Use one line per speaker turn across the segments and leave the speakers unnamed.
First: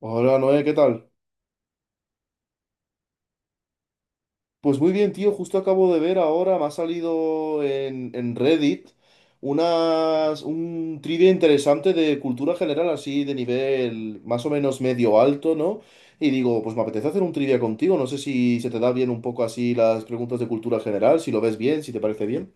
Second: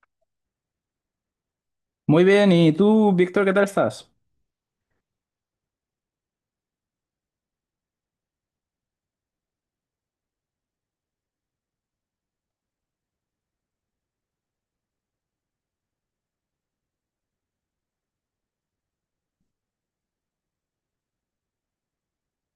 Hola Noé, ¿qué tal?
Muy bien, ¿y tú, Víctor, qué tal estás?
Pues muy bien, tío, justo acabo de ver ahora, me ha salido en Reddit un trivia interesante de cultura general, así de nivel más o menos medio alto, ¿no? Y digo, pues me apetece hacer un trivia contigo, no sé si se te da bien un poco así las preguntas de cultura general, si lo ves bien, si te parece bien.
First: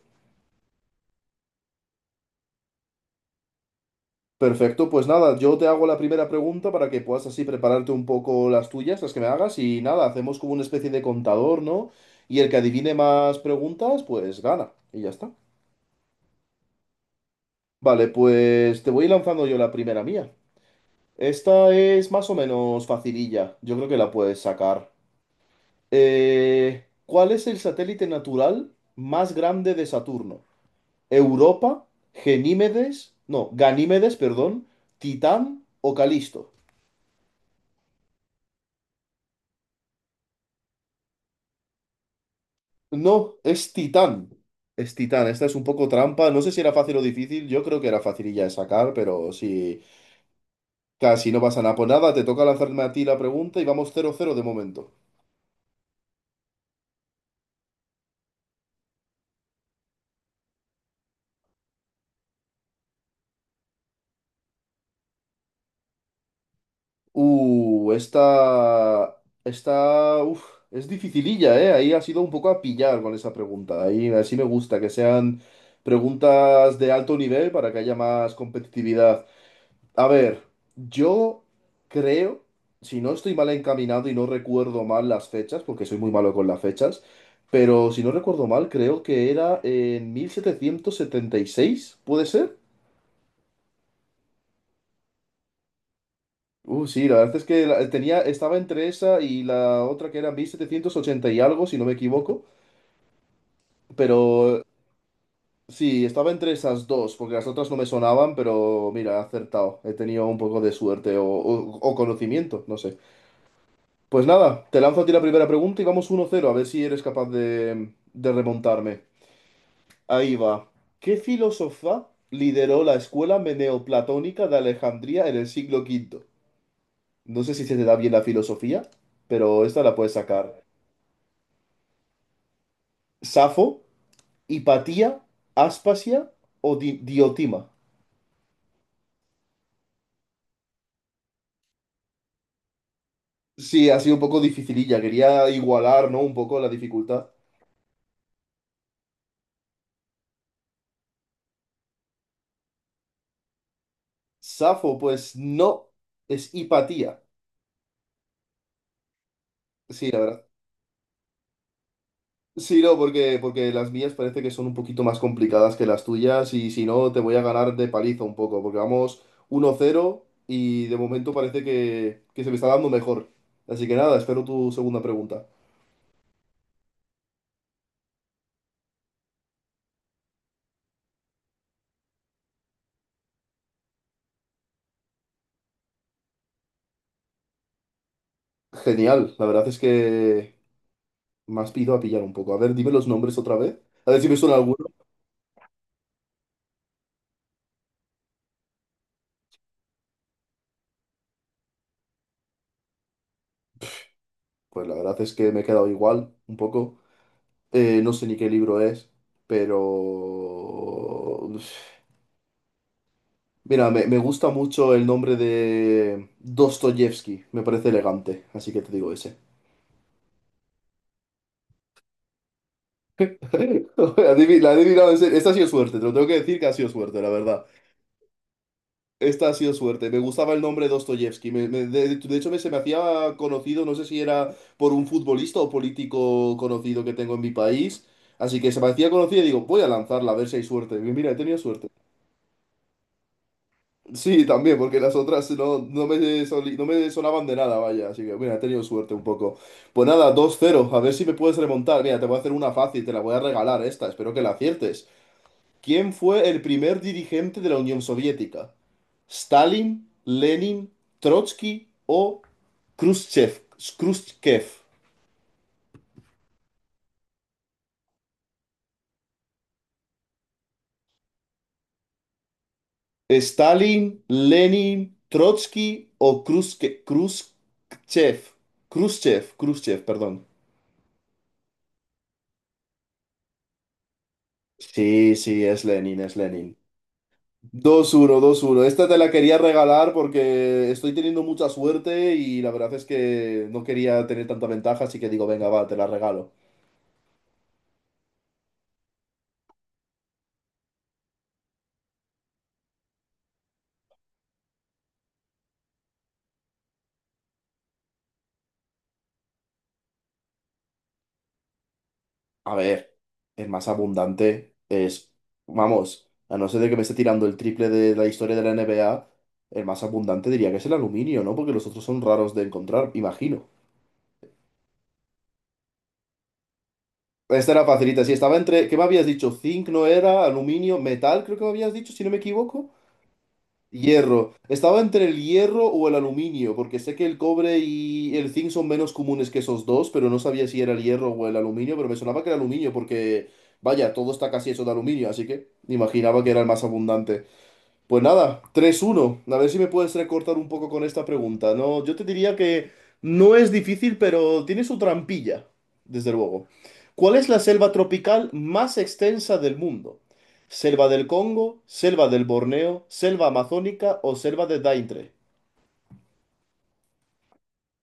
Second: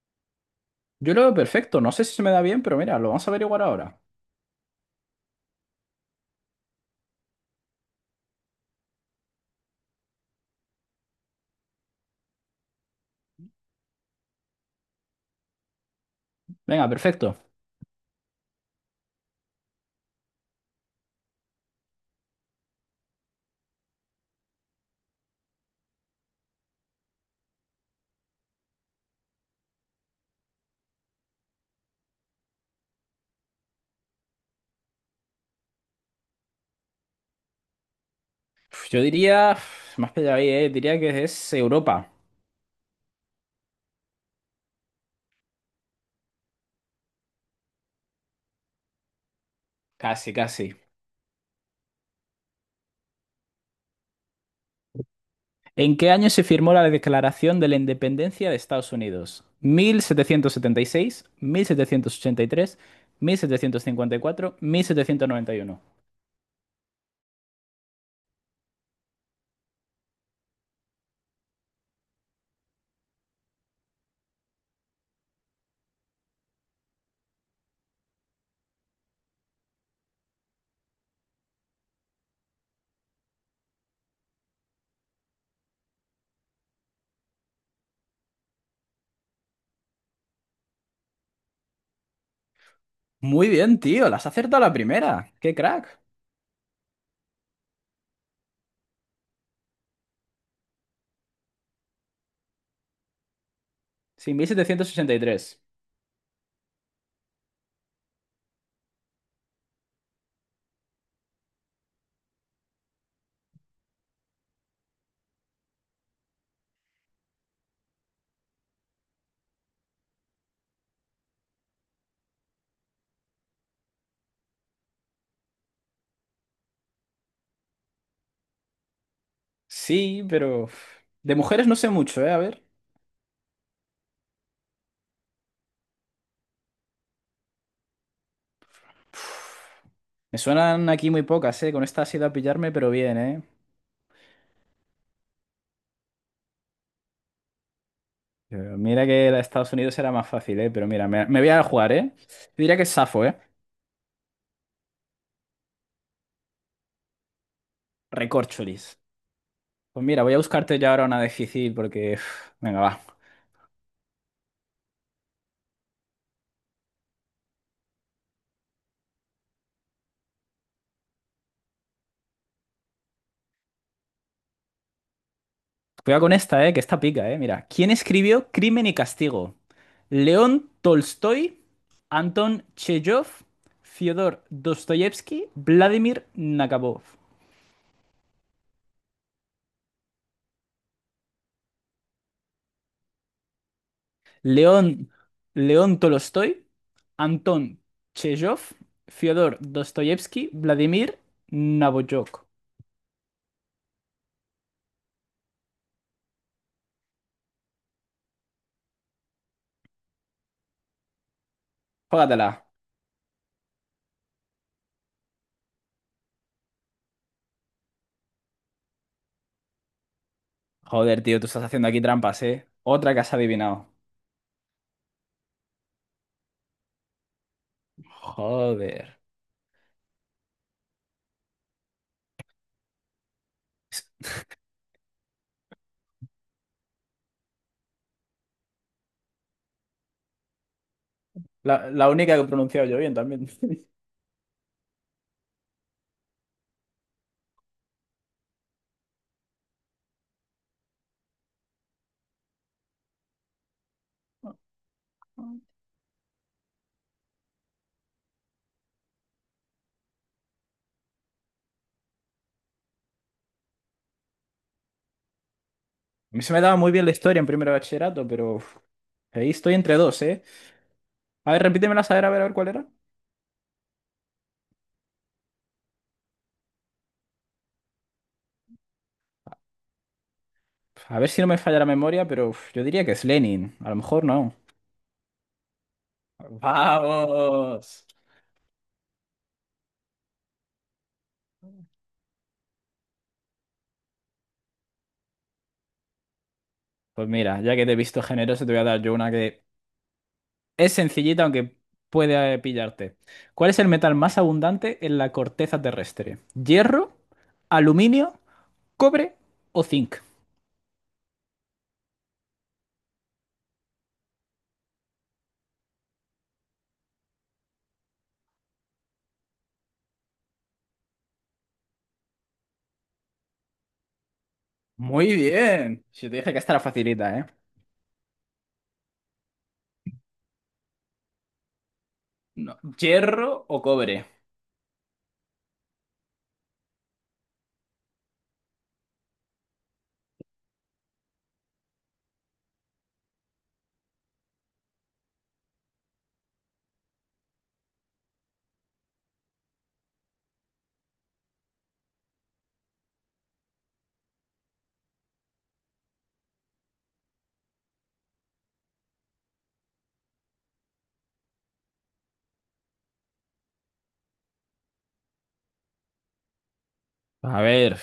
Yo lo veo perfecto, no sé si se me da bien, pero mira, lo vamos a averiguar ahora.
Perfecto, pues nada, yo te hago la primera pregunta para que puedas así prepararte un poco las tuyas, las que me hagas, y nada, hacemos como una especie de contador, ¿no? Y el que adivine más preguntas, pues gana, y ya está.
Venga, perfecto.
Vale, pues te voy lanzando yo la primera mía. Esta es más o menos facililla, yo creo que la puedes sacar. ¿Cuál es el satélite natural más grande de Saturno? ¿Europa, Genímedes, no, Ganímedes, perdón, Titán o Calisto?
Yo diría, más pillado ahí, diría que es Europa.
No, es Titán. Es Titán. Esta es un poco trampa. No sé si era fácil o difícil. Yo creo que era facililla de sacar, pero sí.
Casi, casi.
Casi no pasa nada. Pues nada, te toca lanzarme a ti la pregunta y vamos 0-0 de momento.
¿En qué año se firmó la Declaración de la Independencia de Estados Unidos? Mil setecientos setenta y seis, 1783, 1754, 1791.
Uh, esta. Esta. Uf, es dificililla, ¿eh? Ahí ha sido un poco a pillar con esa pregunta. Ahí así me gusta, que sean preguntas de alto nivel para que haya más competitividad. A ver, yo creo, si no estoy mal encaminado y no recuerdo mal las fechas, porque soy muy malo con las fechas, pero si no recuerdo mal, creo que era en 1776, ¿puede ser?
Muy bien, tío, las has acertado a la primera. ¡Qué crack!
Sí, la verdad es que tenía, estaba entre esa y la otra que era 1780 y algo, si no me equivoco,
Sí, mil
pero
setecientos ochenta y tres.
sí, estaba entre esas dos, porque las otras no me sonaban, pero mira, he acertado, he tenido un poco de suerte o conocimiento, no sé. Pues nada, te lanzo a ti la primera pregunta y vamos 1-0, a ver si eres capaz de remontarme. Ahí va. ¿Qué filósofa lideró la escuela meneoplatónica de Alejandría en el siglo quinto? No sé si se te da bien la filosofía, pero esta la puedes
Sí,
sacar.
pero, de mujeres no sé mucho, ¿eh? A ver.
¿Safo, Hipatía, Aspasia o Diotima?
Me suenan aquí muy pocas, ¿eh? Con esta ha sido a pillarme, pero bien, ¿eh?
Sí, ha sido un poco dificililla. Quería igualar, ¿no? Un poco la dificultad.
Pero mira que la de Estados Unidos era más fácil, ¿eh? Pero mira, me voy a jugar, ¿eh? Yo diría que es Safo, ¿eh?
Safo, pues no, es Hipatía.
Recorcholis. Pues
Sí, la
mira, voy a
verdad.
buscarte ya ahora una difícil porque, venga,
Sí, no,
va.
porque las mías parece que son un poquito más complicadas que las tuyas y si no te voy a ganar de paliza un poco, porque vamos 1-0 y de momento parece que se me está dando mejor. Así que nada, espero tu segunda pregunta.
Cuidado con esta, ¿eh? Que esta pica, ¿eh? Mira. ¿Quién escribió Crimen y Castigo? ¿León Tolstoy? ¿Anton Chejov? ¿Fyodor Dostoyevsky? ¿Vladimir Nabokov?
Genial, la verdad es que me has ido a pillar un poco. A ver, dime los nombres otra vez. A ver si me suena alguno.
León, León Tolstói, Anton Chejov, Fyodor Dostoyevsky, Vladimir Nabokov.
Pues la verdad es que me he quedado igual un poco. No sé ni qué libro es, pero...
Jógatela.
Mira, me gusta mucho el nombre de Dostoyevsky, me parece elegante, así que te digo ese.
Joder, tío, tú estás haciendo aquí trampas, ¿eh? Otra que has adivinado.
La he adivinado en serio. Esta ha sido suerte, te lo tengo que decir que ha sido suerte, la verdad.
Joder.
Esta ha sido suerte. Me gustaba el nombre Dostoyevsky. De hecho, se me hacía conocido, no sé si era por un futbolista o político conocido que tengo en mi país. Así que se me hacía conocido y digo, voy a lanzarla a ver si hay suerte. Y mira, he tenido suerte.
La única que he pronunciado yo bien también.
Sí, también, porque las otras no, no me no me sonaban de nada, vaya. Así que, mira, he tenido suerte un poco. Pues nada, dos 0. A ver si me puedes remontar. Mira, te voy a hacer una fácil, te la voy a regalar esta. Espero que la aciertes. ¿Quién fue el primer dirigente de la Unión Soviética? ¿Stalin, Lenin, Trotsky o Khrushchev? Khrushchev.
A mí se me daba muy bien la historia en primero de bachillerato, pero ahí estoy entre dos, ¿eh? A ver, repítemela, a ver, a ver, a ver cuál era.
¿Stalin, Lenin, Trotsky o Khrushchev? Khrushchev, Khrushchev, perdón.
A ver si no me falla la memoria, pero yo diría que es Lenin. A lo mejor no.
Sí, sí, es Lenin, es Lenin.
¡Vamos!
2-1. 2-1. Esta te la quería regalar porque estoy teniendo mucha suerte y la verdad es que no quería tener tanta ventaja, así que digo, venga, va, te la regalo.
Pues mira, ya que te he visto generoso, te voy a dar yo una que es sencillita, aunque puede pillarte. ¿Cuál es el metal más abundante en la corteza terrestre? ¿Hierro, aluminio, cobre o zinc?
A ver, el más abundante es, vamos, a no ser de que me esté tirando el triple de la historia de la NBA, el más abundante diría que es el aluminio, ¿no? Porque los otros son raros de encontrar, imagino.
Muy bien. Si te dije que esta era facilita, ¿eh?
Esta era facilita, sí, estaba entre, ¿qué me habías dicho? Zinc no era, aluminio, metal, creo que me habías dicho, si no me
No,
equivoco.
¿hierro o cobre?
Hierro. Estaba entre el hierro o el aluminio, porque sé que el cobre y el zinc son menos comunes que esos dos, pero no sabía si era el hierro o el aluminio, pero me sonaba que era aluminio, porque vaya, todo está casi hecho de aluminio, así que imaginaba que era el más abundante. Pues nada, 3-1. A ver si me puedes recortar un poco con esta pregunta. No, yo te diría que no es difícil, pero tiene su trampilla, desde luego. ¿Cuál es la selva tropical más extensa del mundo? ¿Selva del Congo, selva del Borneo, selva amazónica o selva de Daintre?
A ver,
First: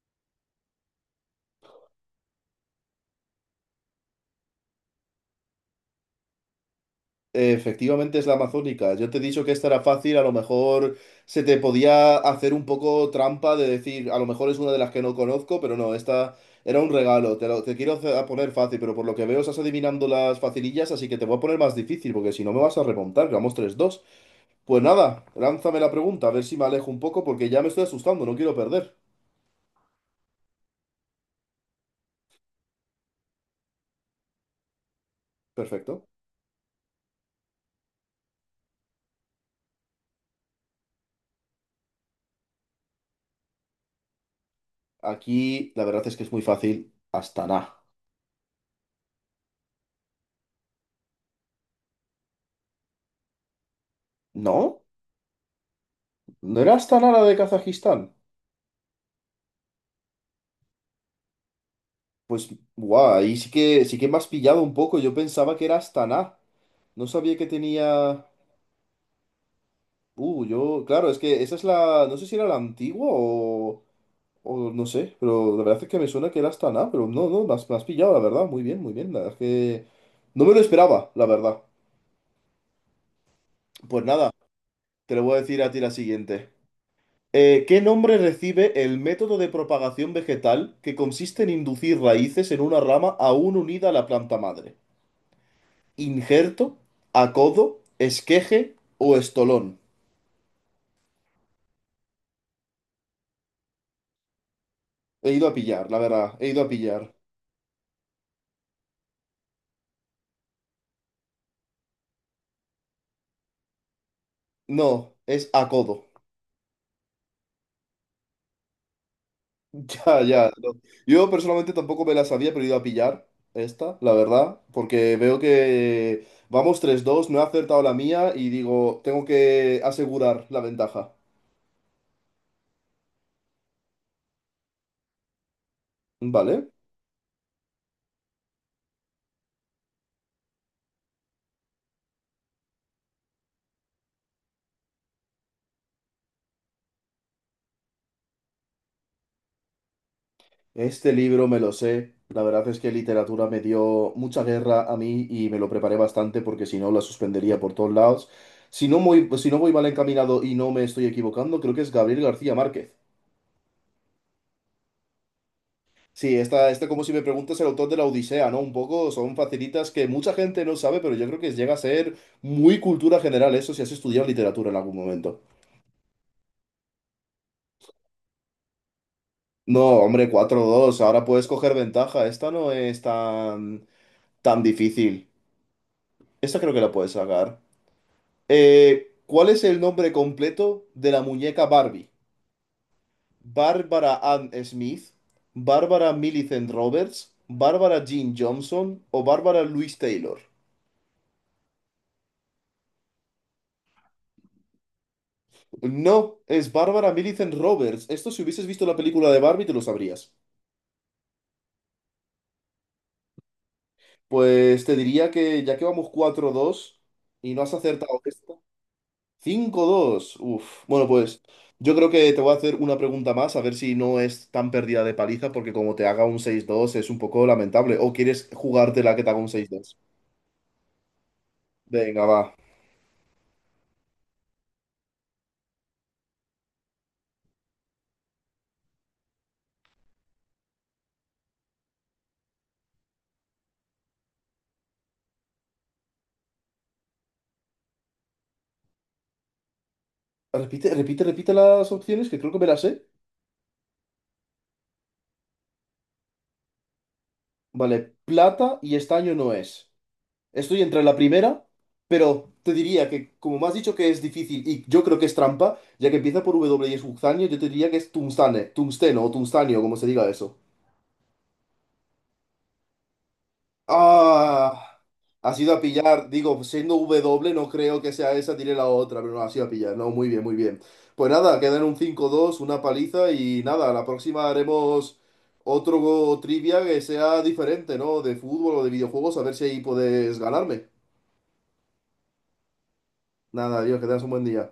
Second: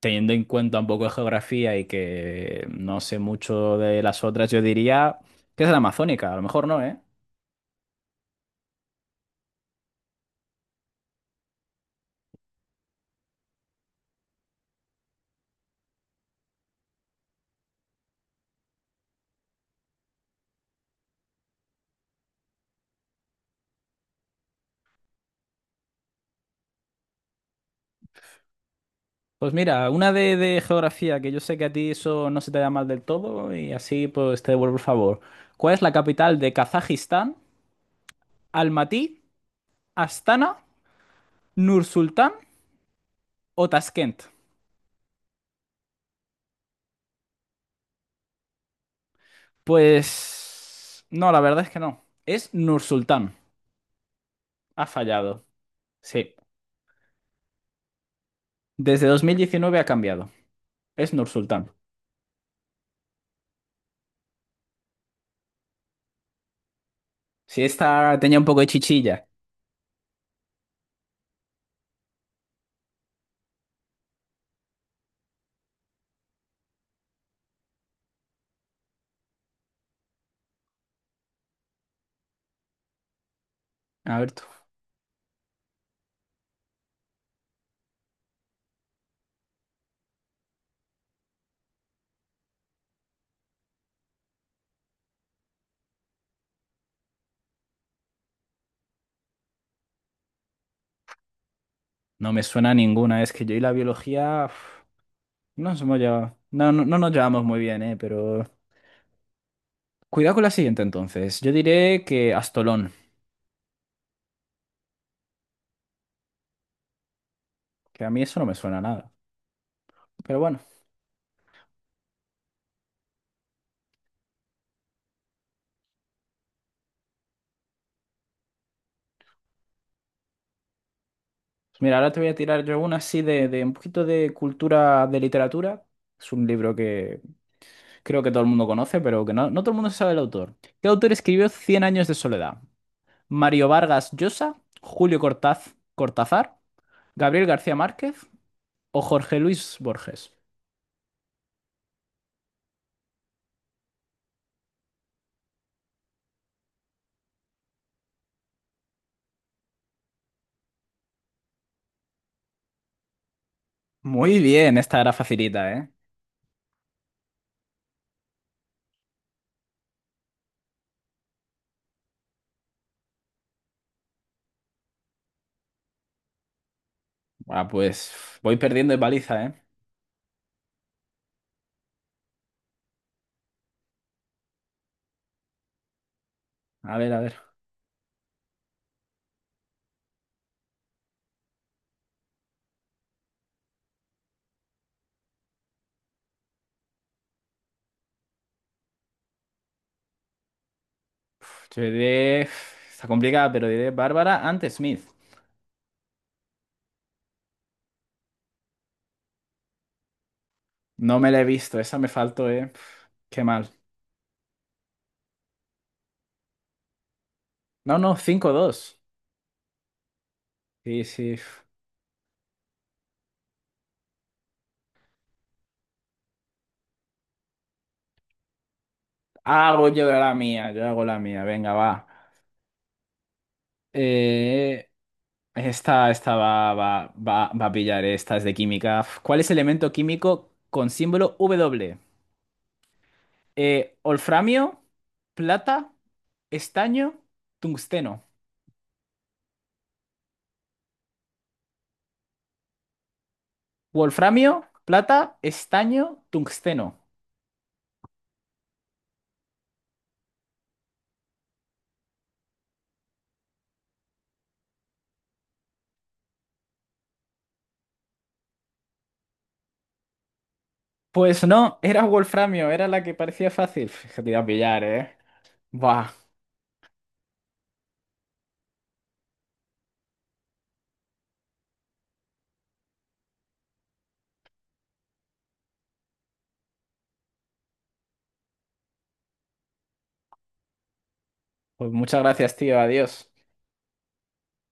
teniendo en cuenta un poco de geografía y que no sé mucho de las otras, yo diría que es la amazónica, a lo mejor no, ¿eh?
Efectivamente es la amazónica. Yo te he dicho que esta era fácil, a lo mejor se te podía hacer un poco trampa de decir, a lo mejor es una de las que no conozco, pero no, esta era un regalo. Te, lo- te quiero hacer- a poner fácil, pero por lo que veo estás adivinando las facilillas, así que te voy a poner más difícil, porque si no me vas a remontar, que vamos 3-2. Pues nada, lánzame la pregunta, a ver si me alejo un poco, porque ya me estoy asustando, no quiero perder.
Pues mira, una de geografía, que yo sé que a ti eso no se te da mal del todo, y así pues te devuelvo el favor. ¿Cuál es la
Perfecto.
capital de Kazajistán? ¿Almatí, Astana, Nursultán o Taskent?
Aquí la verdad es que es muy fácil. Astana.
Pues no, la verdad es que no. Es Nursultán.
¿No?
Ha fallado. Sí.
¿No era Astana la de Kazajistán?
Desde 2019 ha cambiado. Es Nursultán.
Pues, guau, ahí sí que me has pillado un poco. Yo pensaba que era Astana. No sabía que
Si esta
tenía.
tenía un poco de chichilla.
Yo. Claro, es que esa es la. No sé si era la antigua o. O no sé, pero la verdad es que me suena que era Astana, pero no, no, me has pillado, la verdad. Muy bien, muy bien. La verdad es que. No me lo esperaba, la verdad. Pues
A
nada,
ver tú.
te lo voy a decir a ti la siguiente. ¿Qué nombre recibe el método de propagación vegetal que consiste en inducir raíces en una rama aún unida a la planta madre? Injerto, acodo, esqueje o estolón.
No me suena a ninguna. Es que yo y la biología,
He ido a pillar, la verdad, he ido a
no, no, no nos
pillar.
llevamos muy bien, ¿eh? Pero cuidado con la siguiente entonces. Yo diré que Astolón,
No, es acodo.
que a mí eso no me suena a nada.
Ya,
Pero
ya.
bueno,
No. Yo personalmente tampoco me la sabía, pero he ido a pillar esta, la verdad, porque veo que vamos 3-2, no he acertado la mía y digo, tengo que asegurar la ventaja.
mira, ahora te voy a tirar yo una así de un poquito de cultura de literatura. Es un
Vale.
libro que creo que todo el mundo conoce, pero que no, no todo el mundo sabe el autor. ¿Qué autor escribió Cien años de soledad? ¿Mario Vargas Llosa, Julio Cortaz, Cortázar, Gabriel García Márquez o Jorge Luis Borges?
Este libro me lo sé. La verdad es que literatura me dio mucha guerra a mí y me lo preparé bastante porque si no la suspendería por todos lados. Si no, muy, si no voy mal encaminado y no me estoy equivocando, creo que es Gabriel García Márquez.
Muy bien, esta era facilita, ¿eh?
Sí, esta, este como si me preguntas el autor de la Odisea, ¿no? Un poco son facilitas que mucha gente no sabe, pero yo creo que llega a ser muy cultura general eso si has estudiado literatura en algún momento.
Ah, pues voy perdiendo de paliza, ¿eh?
No, hombre, 4-2. Ahora puedes coger ventaja. Esta no es tan, tan difícil. Esta creo que la
A
puedes
ver, a ver.
sacar. ¿Cuál es el nombre completo de la muñeca Barbie? ¿Barbara Ann Smith? ¿Barbara Millicent Roberts? ¿Barbara Jean Johnson? ¿O Barbara Louise Taylor?
Yo diré. Está complicada, pero diré Bárbara antes Smith.
No, es Barbara Millicent Roberts. Esto si hubieses visto la película de Barbie te lo sabrías.
No me la he visto, esa me faltó, eh. Pf, qué mal.
Pues te diría que ya que vamos 4-2 y no has
No, no,
acertado
cinco
esta,
dos.
5-2. Uf.
Sí,
Bueno,
sí.
pues
Pf.
yo creo que te voy a hacer una pregunta más, a ver si no es tan perdida de paliza, porque como te haga un 6-2 es un poco lamentable. ¿O quieres jugarte la que te haga un seis
Hago
dos.
yo la mía, yo hago la mía. Venga, va.
Venga, va.
Eh, esta va a pillar, esta es de química. Pf, ¿cuál es el elemento químico con símbolo W? ¿Olframio, plata, estaño, tungsteno?
Repite, repite, repite las opciones, que creo que me las sé.
Wolframio, plata, estaño, tungsteno.
Vale, plata y estaño no es. Estoy entre la primera, pero te diría que, como me has dicho que es difícil y yo creo que es trampa, ya que empieza por W y es Uxanio, yo te diría que es tungstane, tungsteno o tungstanio, como se diga eso.
Pues no, era Wolframio, era la que parecía fácil. Fíjate, te iba a pillar,
Ah,
¿eh?
has ido a
Buah,
pillar, digo, siendo W no creo que sea esa, tiré la otra, pero no, has ido a pillar, no, muy bien, muy bien. Pues nada, quedan un 5-2, una paliza y nada, la próxima haremos otro trivia que sea diferente, ¿no? De fútbol o de videojuegos, a ver si ahí puedes ganarme.
pues muchas gracias, tío, adiós.
Nada, adiós, que tengas un buen día.